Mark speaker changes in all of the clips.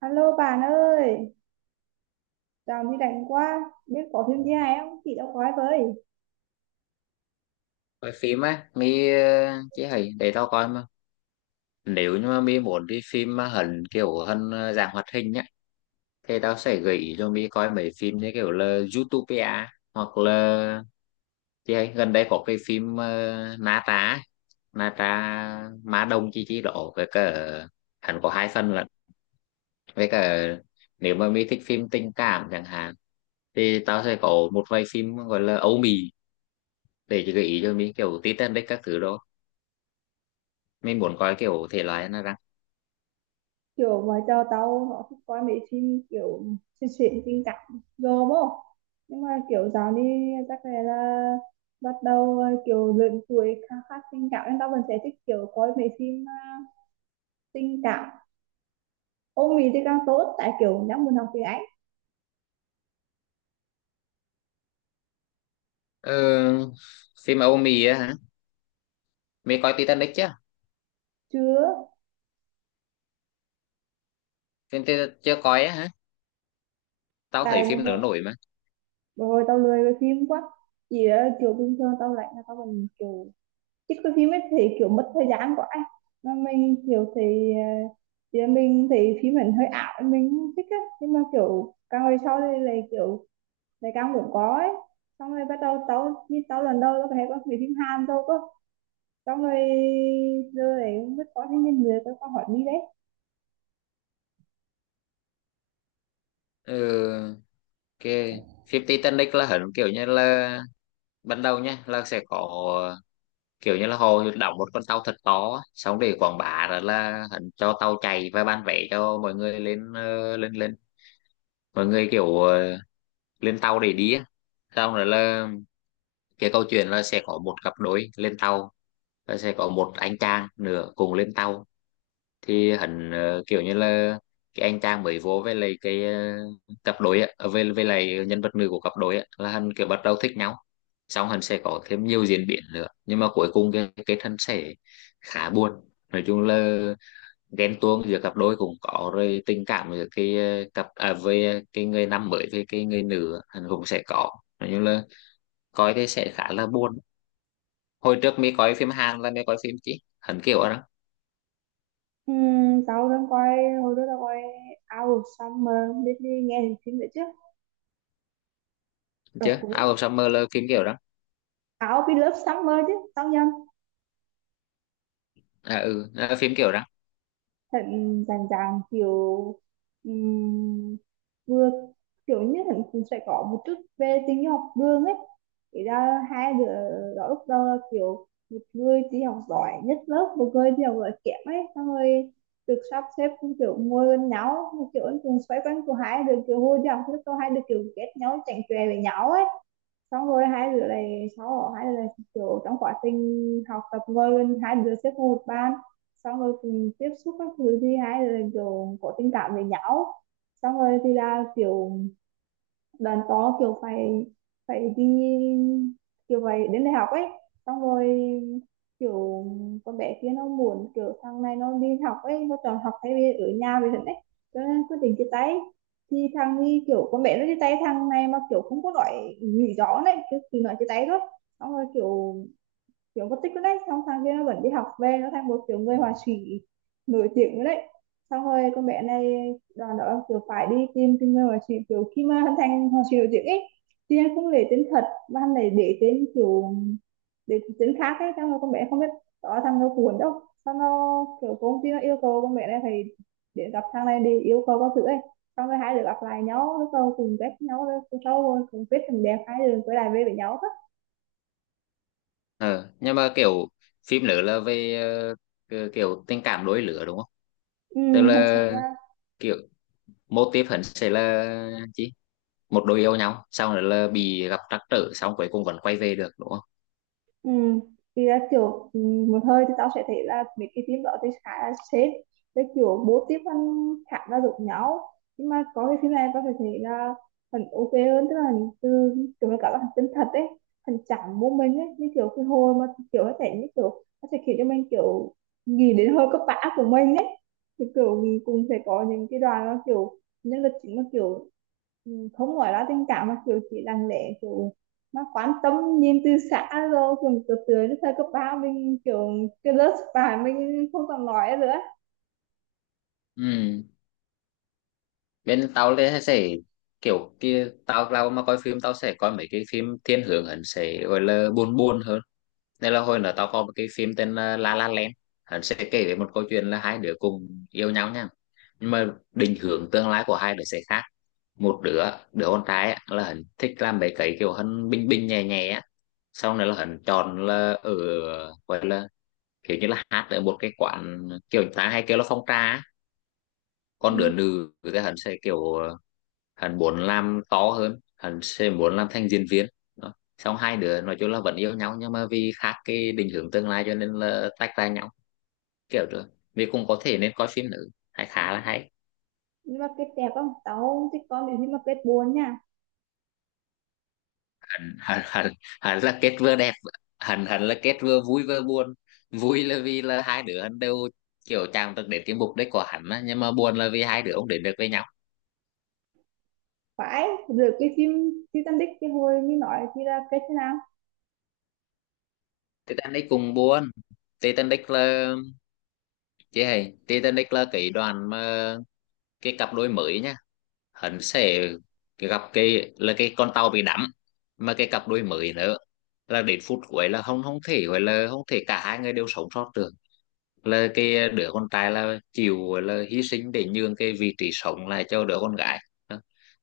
Speaker 1: Alo bạn ơi, chào này rảnh quá, biết có phim gì hay không? Chị đâu coi với.
Speaker 2: Coi phim á mi? Ờ, chỉ hay để tao coi mà. Nếu như mà mi muốn đi phim mà hẳn kiểu hơn dạng hoạt hình nhá, thì tao sẽ gợi ý cho mi coi mấy phim như kiểu là Zootopia, hoặc là chị hay gần đây có cái phim Na Tra, Na Tra Ma Đông chi chi đó, với cả hẳn có hai phần lận, với cả nếu mà mi thích phim tình cảm chẳng hạn thì tao sẽ có một vài phim gọi là Âu Mỹ để gợi ý cho mi, kiểu Titanic các thứ đó. Mình muốn coi kiểu thể loại nào ra.
Speaker 1: Kiểu mà cho tao nó thích coi mấy phim kiểu xuyên xuyên tình cảm rồi không? Nhưng mà kiểu dạo đi chắc là bắt đầu kiểu lớn tuổi khá khá tình cảm nên tao vẫn sẽ thích kiểu coi mấy phim tình cảm. Ông Mỹ thì càng tốt tại kiểu đang muốn học tiếng Anh.
Speaker 2: Ờ, Phim Âu Mỹ á hả? Mày coi Titanic chưa?
Speaker 1: Chưa,
Speaker 2: Phim ti Chưa coi á hả? Tao thấy
Speaker 1: tại
Speaker 2: phim nữa
Speaker 1: hồi,
Speaker 2: nổi mà.
Speaker 1: hồi tao lười với phim quá. Chỉ là kiểu bình thường tao lạnh là tao vẫn kiểu chứ có phim ấy thì kiểu mất thời gian quá ấy. Mà mình kiểu thì mình thì phim mình hơi ảo mình không thích á, nhưng mà kiểu càng về sau đây là kiểu lại càng muốn có ấy. Xong rồi bắt đầu tao như tao lần đầu tao thấy có mấy phim Hàn thôi cơ, xong rồi giờ này không biết có cái nhân người tao có hỏi đi đấy.
Speaker 2: Ờ, ok. Phim Titanic là hẳn kiểu như là ban đầu nha, là sẽ có kiểu như là họ đóng một con tàu thật to á, xong để quảng bá rồi là hẳn cho tàu chạy và bán vé cho mọi người lên lên lên mọi người kiểu lên tàu để đi á. Xong rồi là cái câu chuyện là sẽ có một cặp đôi lên tàu, và sẽ có một anh chàng nữa cùng lên tàu, thì hắn kiểu như là cái anh chàng mới vô với lại cặp đôi á, ờ, với lại nhân vật nữ của cặp đôi á, là hắn kiểu bắt đầu thích nhau. Xong hắn sẽ có thêm nhiều diễn biến nữa, nhưng mà cuối cùng cái thân sẽ khá buồn. Nói chung là ghen tuông giữa cặp đôi cũng có, rồi tình cảm giữa cặp à, với cái người nam mới với cái người nữ á, hắn cũng sẽ có. Nói chung là coi cái sẽ khá là buồn. Hồi trước mới coi phim Hàn là mới coi phim chứ hắn kiểu đó.
Speaker 1: Tao đang coi hồi đó tao coi Out of Summer, biết đi nghe thì phim đấy chứ, rồi
Speaker 2: Chứ Out
Speaker 1: cuối
Speaker 2: of Summer là phim kiểu đó.
Speaker 1: Out of Love Summer chứ tao nhầm.
Speaker 2: À ừ à, phim kiểu đó.
Speaker 1: Thận rành ràng kiểu, ừm, vừa kiểu như thận cũng sẽ có một chút về tình học đường ấy, thì ra hai đứa đó lúc đầu là kiểu một người đi học giỏi nhất lớp, một người đi học giỏi kém ấy, xong rồi được sắp xếp cũng kiểu ngồi gần nhau, kiểu cũng xoay quanh của hai đứa, kiểu hồi nhau lúc đó hai đứa kiểu ghét nhau, chẳng chè với nhau ấy. Xong rồi hai đứa này sau hai đứa này kiểu trong quá trình học tập ngồi bên hai đứa xếp vào một ban, xong rồi cùng tiếp xúc các thứ thì hai đứa này kiểu có tình cảm với nhau. Xong rồi thì là kiểu đàn có kiểu phải phải đi, kiểu phải đến đại học ấy. Xong rồi kiểu con bé kia nó muốn kiểu thằng này nó đi học ấy, nó chọn học thay vì ở nhà về thật ấy, cho nên quyết định chia tay. Thì thằng đi kiểu con bé nó chia tay thằng này mà kiểu không có nói lý rõ này, cứ chỉ nói chia tay thôi. Xong rồi kiểu kiểu mất tích luôn đấy, xong thằng kia nó vẫn đi học về, nó thành một kiểu người họa sĩ nổi tiếng luôn đấy. Xong rồi con bé này đoàn đó kiểu phải đi tìm tìm người họa sĩ, kiểu khi mà hắn thành họa sĩ nổi tiếng ấy thì hắn không lấy tên thật mà hắn lại để tên kiểu, để tên khác ấy, xong rồi con bé không biết đó thằng nó cuốn đâu, xong nó kiểu công ty nó yêu cầu con bé này phải để gặp thằng này để yêu cầu các thứ ấy. Xong rồi hai đứa gặp lại nhau, lúc đầu cùng ghét nhau, rồi sau rồi cùng biết tình đẹp, hai đứa quay lại về với nhau hết.
Speaker 2: Ờ nhưng mà kiểu phim nữa là về kiểu kiểu tình cảm đôi lứa đúng không?
Speaker 1: Ừ,
Speaker 2: Tức
Speaker 1: thật sự
Speaker 2: là
Speaker 1: là.
Speaker 2: kiểu mô típ hẳn sẽ là chi một đôi yêu nhau, xong rồi là bị gặp trắc trở, xong cuối cùng vẫn quay về được đúng không?
Speaker 1: Ừ. Thì là kiểu ừ, một hơi thì tao sẽ thấy là mấy cái phim đó thì khá là sến, với kiểu bố tiếp ăn khá là giống nhau, nhưng mà có cái phim này tao phải thấy là phần ok hơn, tức là hình từ kiểu là cả là phần chân thật ấy, phần chẳng bố mình ấy, như kiểu cái hồi mà kiểu nó sẽ như kiểu nó sẽ khiến cho mình kiểu nghĩ đến hơi cấp bã của mình ấy. Thì kiểu mình cũng sẽ có những cái đoàn nó kiểu nhân vật chính mà kiểu ừ, không nói là tình cảm mà kiểu chỉ lặng lẽ kiểu nó quan tâm nhìn từ xã, rồi cùng từ từ đến thời cấp ba mình kiểu cái lớp bạn mình không còn nói nữa.
Speaker 2: Ừ, bên tao thì sẽ kiểu kia, tao tao mà coi phim tao sẽ coi mấy cái phim thiên hướng hẳn sẽ gọi là buồn, buồn hơn. Nên là hồi nữa tao có một cái phim tên là La La Land, hắn sẽ kể về một câu chuyện là hai đứa cùng yêu nhau nha, nhưng mà định hướng tương lai của hai đứa sẽ khác. Một đứa Đứa con trai á, là hắn thích làm mấy cái kiểu hắn bình bình nhẹ nhẹ á, sau này là hắn chọn là ở, gọi là kiểu như là hát ở một cái quán kiểu người ta hay kêu là phong trà á. Còn đứa
Speaker 1: Ừ.
Speaker 2: nữ thì hắn sẽ kiểu hắn muốn làm to hơn, hắn sẽ muốn làm thành diễn viên. Đó. Xong hai đứa nói chung là vẫn yêu nhau, nhưng mà vì khác cái định hướng tương lai cho nên là tách ra nhau kiểu rồi. Vì cũng có thể nên coi phim nữ hay, khá là hay.
Speaker 1: Nhưng mà kết đẹp không, tao không thích con nếu như mà kết buồn nha.
Speaker 2: hắn hắn hắn, Hắn là kết vừa đẹp, hắn hắn là kết vừa vui vừa buồn. Vui là vì là hai đứa hắn đều kiểu chàng được đến cái mục đích của hắn á, nhưng mà buồn là vì hai đứa không đến được với nhau.
Speaker 1: Phải được cái phim Titanic cái hồi mình nói thì là kết thế nào?
Speaker 2: Titanic cùng buồn. Titanic là chị hay Titanic là cái đoàn mà cái cặp đôi mới nhá, hắn sẽ gặp cái là cái con tàu bị đắm. Mà cái cặp đôi mới nữa là đến phút cuối là không không thể gọi là không thể cả hai người đều sống sót được, là cái đứa con trai là chịu gọi là hy sinh để nhường cái vị trí sống lại cho đứa con gái.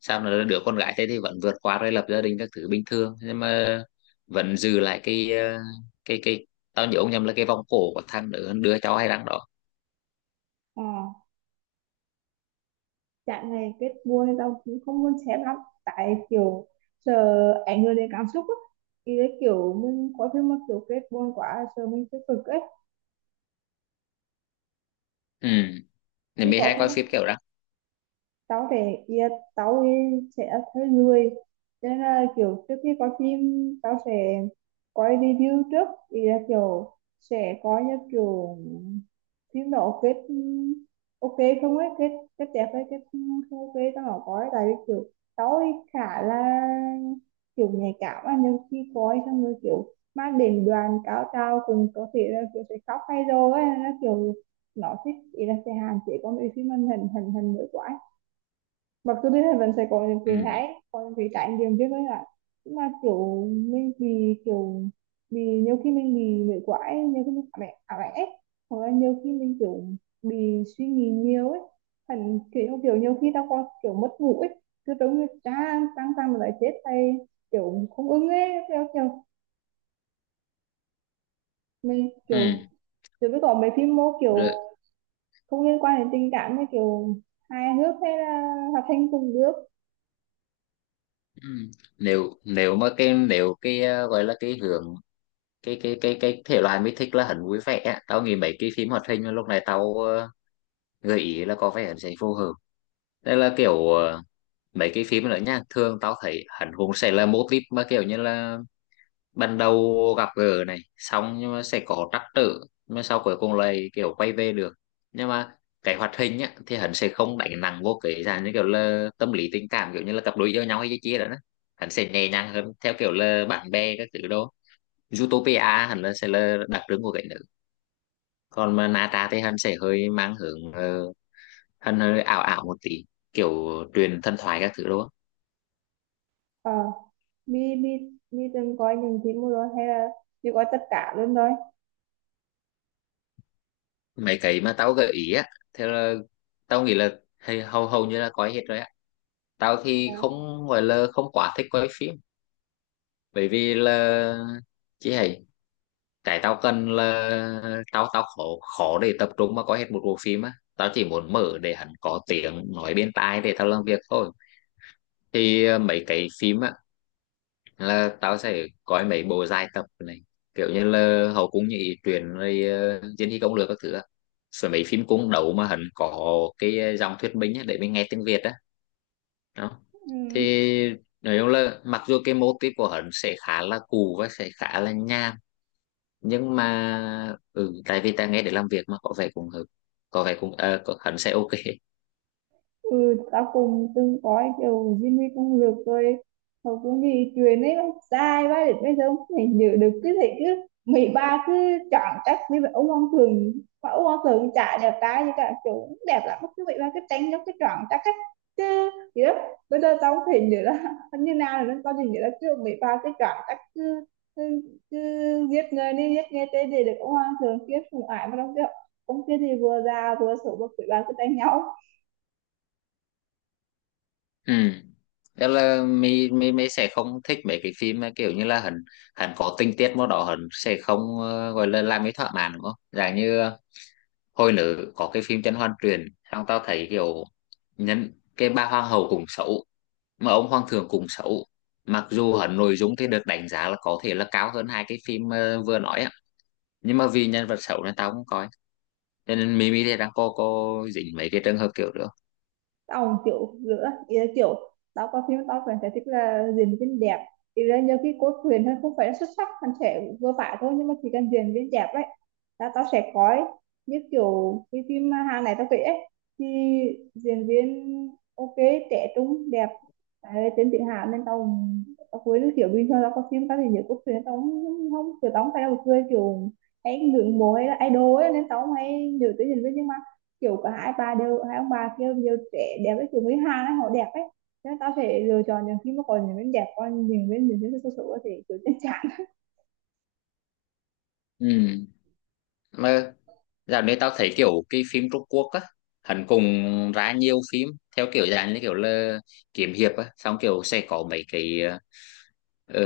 Speaker 2: Sao là đứa con gái thế thì vẫn vượt qua, rồi lập gia đình các thứ bình thường, nhưng mà vẫn giữ lại cái tao nhớ ông nhầm là cái vòng cổ của thằng đứa đứa cháu hay đang đó.
Speaker 1: ờ Trạng này kết buồn thì tao cũng không muốn xem lắm, tại kiểu sợ ảnh hưởng đến cảm xúc á, thì cái kiểu mình có phim mà kiểu kết buồn quá sợ mình sẽ cực ấy.
Speaker 2: Ừ, thì
Speaker 1: Thì
Speaker 2: mới
Speaker 1: có
Speaker 2: hay
Speaker 1: phim
Speaker 2: coi
Speaker 1: mà
Speaker 2: phim kiểu đó.
Speaker 1: tao sẽ yeah, tao ấy sẽ thấy người. Cho nên là kiểu trước khi coi phim tao sẽ coi review trước, thì là kiểu sẽ coi như kiểu phim đó kết ok không ấy, kết kết đẹp hay kết không ok tao không coi, tại vì kiểu tao ấy khá là kiểu nhạy cảm á. Nhưng khi coi xong rồi kiểu mang đến đoàn cao trào cùng có thể là kiểu sẽ khóc hay rồi ấy, nó kiểu nó thích ý là sẽ hạn chế con bị phim mình hình hình hình nữa quá, mặc dù biết là vẫn sẽ có những cái
Speaker 2: Ừ.
Speaker 1: hãi, có những cái trải nghiệm chứ với lại. Nhưng mà kiểu mình bị kiểu bị, nhiều khi mình bị nguội quá, nhiều khi mình ảo ảnh ấy, hoặc là nhiều khi mình kiểu bị suy nghĩ nhiều ấy, thành kiểu kiểu nhiều khi tao còn kiểu mất ngủ ấy, cứ tưởng như cha tăng tăng mà lại chết hay kiểu không ưng ấy, theo kiểu mình
Speaker 2: Ừ.
Speaker 1: kiểu. Rồi mới có mấy phim mô kiểu
Speaker 2: Rồi.
Speaker 1: không liên quan đến tình cảm, như kiểu hài hước hay là hoạt hình cùng nước.
Speaker 2: Ừ. Nếu nếu mà cái nếu cái gọi là cái hướng, cái thể loại mình thích là hắn vui vẻ á, tao nghĩ mấy cái phim hoạt hình mà lúc này tao gợi ý là có vẻ hắn sẽ phù hợp. Đây là kiểu mấy cái phim nữa nha, thường tao thấy hắn cũng sẽ là mô típ mà kiểu như là ban đầu gặp gỡ này, xong nhưng mà sẽ có trắc trở, nhưng mà sau cuối cùng lại kiểu quay về được. Nhưng mà cái hoạt hình á thì hắn sẽ không đánh nặng vô cái dạng như kiểu là tâm lý tình cảm, kiểu như là cặp đôi yêu nhau hay cái chia đó đó. Hắn sẽ nhẹ nhàng hơn theo kiểu là bạn bè các thứ đó. Zootopia hắn là sẽ là đặc trưng của cái nữ, còn mà Nata thì hắn sẽ hơi mang hướng hắn hơi ảo ảo một tí, kiểu truyền thần thoại các thứ đó.
Speaker 1: Mi mi mi từng coi những phim rồi hay là chỉ coi tất cả luôn thôi?
Speaker 2: Mấy cái mà tao gợi ý á, theo là tao nghĩ là hay hầu hầu như là có hết rồi. Tao thì
Speaker 1: À,
Speaker 2: không gọi là không quá thích quay phim, bởi vì là chỉ hay cái tao cần là tao tao khó, khó để tập trung mà coi hết một bộ phim á, tao chỉ muốn mở để hắn có tiếng nói bên tai để tao làm việc thôi. Thì mấy cái phim á là tao sẽ coi mấy bộ dài tập này, kiểu như là hậu cung như ý truyện, rồi diên hy công lược các thứ á. Rồi mấy phim cung đấu mà hắn có dòng thuyết minh á, để mình nghe tiếng Việt á. Đó, thì
Speaker 1: ừ.
Speaker 2: nói chung là mặc dù cái mô típ của hắn sẽ khá là cũ và sẽ khá là nham, nhưng mà tại vì ta nghe để làm việc mà có vẻ cũng hợp, có vẻ cũng có, hắn sẽ ok.
Speaker 1: Ừ, tao cũng từng coi kiểu Jimmy công lược rồi, hầu cũng bị chuyện ấy bác sai bác, để bây giờ không thể nhớ được, cứ thấy cứ mấy ba cứ chọn chắc với vậy ông hoàng thường, mà ông hoàng thường chả đẹp trai, như cả kiểu cũng đẹp lắm, cứ vậy ba cứ tránh giống cái chọn chắc ấy, chứ gì đó bây giờ tao không thể nhớ là như nào nữa, tao chỉ nhớ là kiểu mấy ba cứ chọn chắc, cứ, cứ giết người đi giết người tê, để được ông hoàng thường kiếp cùng ải mà đâu, kiểu ông kia thì vừa già vừa xấu mà quỷ ba cứ đánh nhau.
Speaker 2: Ừ. Đó là mi mi mi sẽ không thích mấy cái phim mà kiểu như là hắn, hắn có tình tiết mà đó hắn sẽ không gọi là làm cái thỏa mãn đúng không, dạng như hồi nữ có cái phim Chân Hoan Truyền, xong tao thấy kiểu nhân cái bà hoàng hậu cũng xấu, mà ông Hoàng Thượng cũng xấu. Mặc dù hẳn nội dung thì được đánh giá là có thể là cao hơn hai cái phim vừa nói á, nhưng mà vì nhân vật xấu nên tao không coi. Cho nên Mimi thì đang có dính mấy cái trường hợp kiểu nữa.
Speaker 1: Ông kiểu giữa ý là kiểu tao coi phim tao vẫn thấy thích là diễn viên đẹp, ý là nhiều khi cốt truyện thôi không phải là xuất sắc, hắn sẽ vừa phải thôi, nhưng mà chỉ cần diễn viên đẹp ấy là tao sẽ coi, như kiểu cái phim Hàn này tao kể ấy, thì diễn viên ok, trẻ trung đẹp. Đấy, tên tự hào nên tao tao cuối được kiểu bình thường, tao coi phim tao thì nhiều cốt truyện tao không không kiểu, tao không phải là một người kiểu hay ngưỡng mộ hay là idol ấy, nên tao không hay nhớ tới diễn viên, nhưng kiểu cả hai ba đều, hai ông bà kia đều trẻ đẹp ấy, kiểu người Hàn ấy họ đẹp ấy, thế nên tao sẽ lựa chọn những phim mà còn những bên đẹp, còn những bên những cái số số thì kiểu chân chạc.
Speaker 2: Ừ. Mà dạo này tao thấy kiểu cái phim Trung Quốc á, hẳn cùng ra nhiều phim theo kiểu dạng như kiểu là kiếm hiệp á, xong kiểu sẽ có mấy cái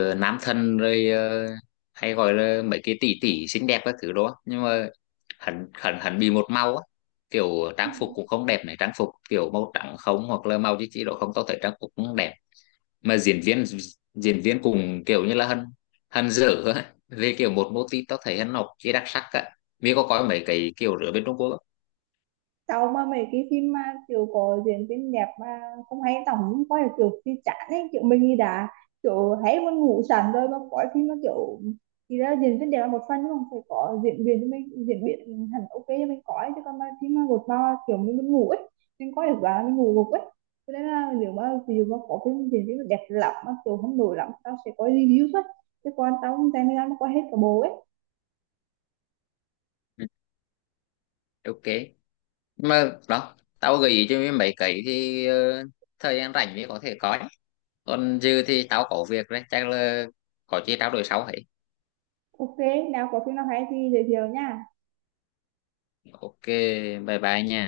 Speaker 2: ở nam thần, rồi hay gọi là mấy cái tỷ tỷ xinh đẹp các thứ đó. Nhưng mà hẳn hẳn hẳn bị một màu á, kiểu
Speaker 1: Ừ.
Speaker 2: trang phục cũng không đẹp này, trang phục kiểu màu trắng không, hoặc là màu chỉ độ không, tao thấy trang phục cũng đẹp. Mà diễn viên cũng kiểu như là hân, hân dở á, về kiểu một mô típ, tao thấy hân học chỉ đặc sắc á, vì có coi mấy cái kiểu rửa bên Trung Quốc á.
Speaker 1: Sau mà mấy cái phim mà kiểu có diễn viên đẹp mà không hay tao cũng coi được, kiểu phim chán ấy kiểu mình đi đã, kiểu hay muốn ngủ sẵn rồi mà có phim mà kiểu, thì ra diễn viên đẹp là một phần, nhưng mà phải có diễn viên cho mình, diễn viên hẳn ok cho mình coi, chứ còn mà phim mà gột bao kiểu mình muốn ngủ ấy, mình coi được và mình ngủ gục ấy. Cho nên là nếu mà ví dụ mà có phim diễn viên mà đẹp lắm mà kiểu không nổi lắm, tao sẽ coi review thôi, chứ còn tao không dành thời gian mà coi hết cả bộ ấy.
Speaker 2: Ừ, ok. Mà đó, tao gợi ý cho mấy mấy cái thì thời gian rảnh mới có thể coi. Còn dư thì tao có việc đấy, chắc là có chi trao đổi sau ấy.
Speaker 1: Ok, nào có phim nào hay thì giới thiệu nha.
Speaker 2: Ok, bye bye nha.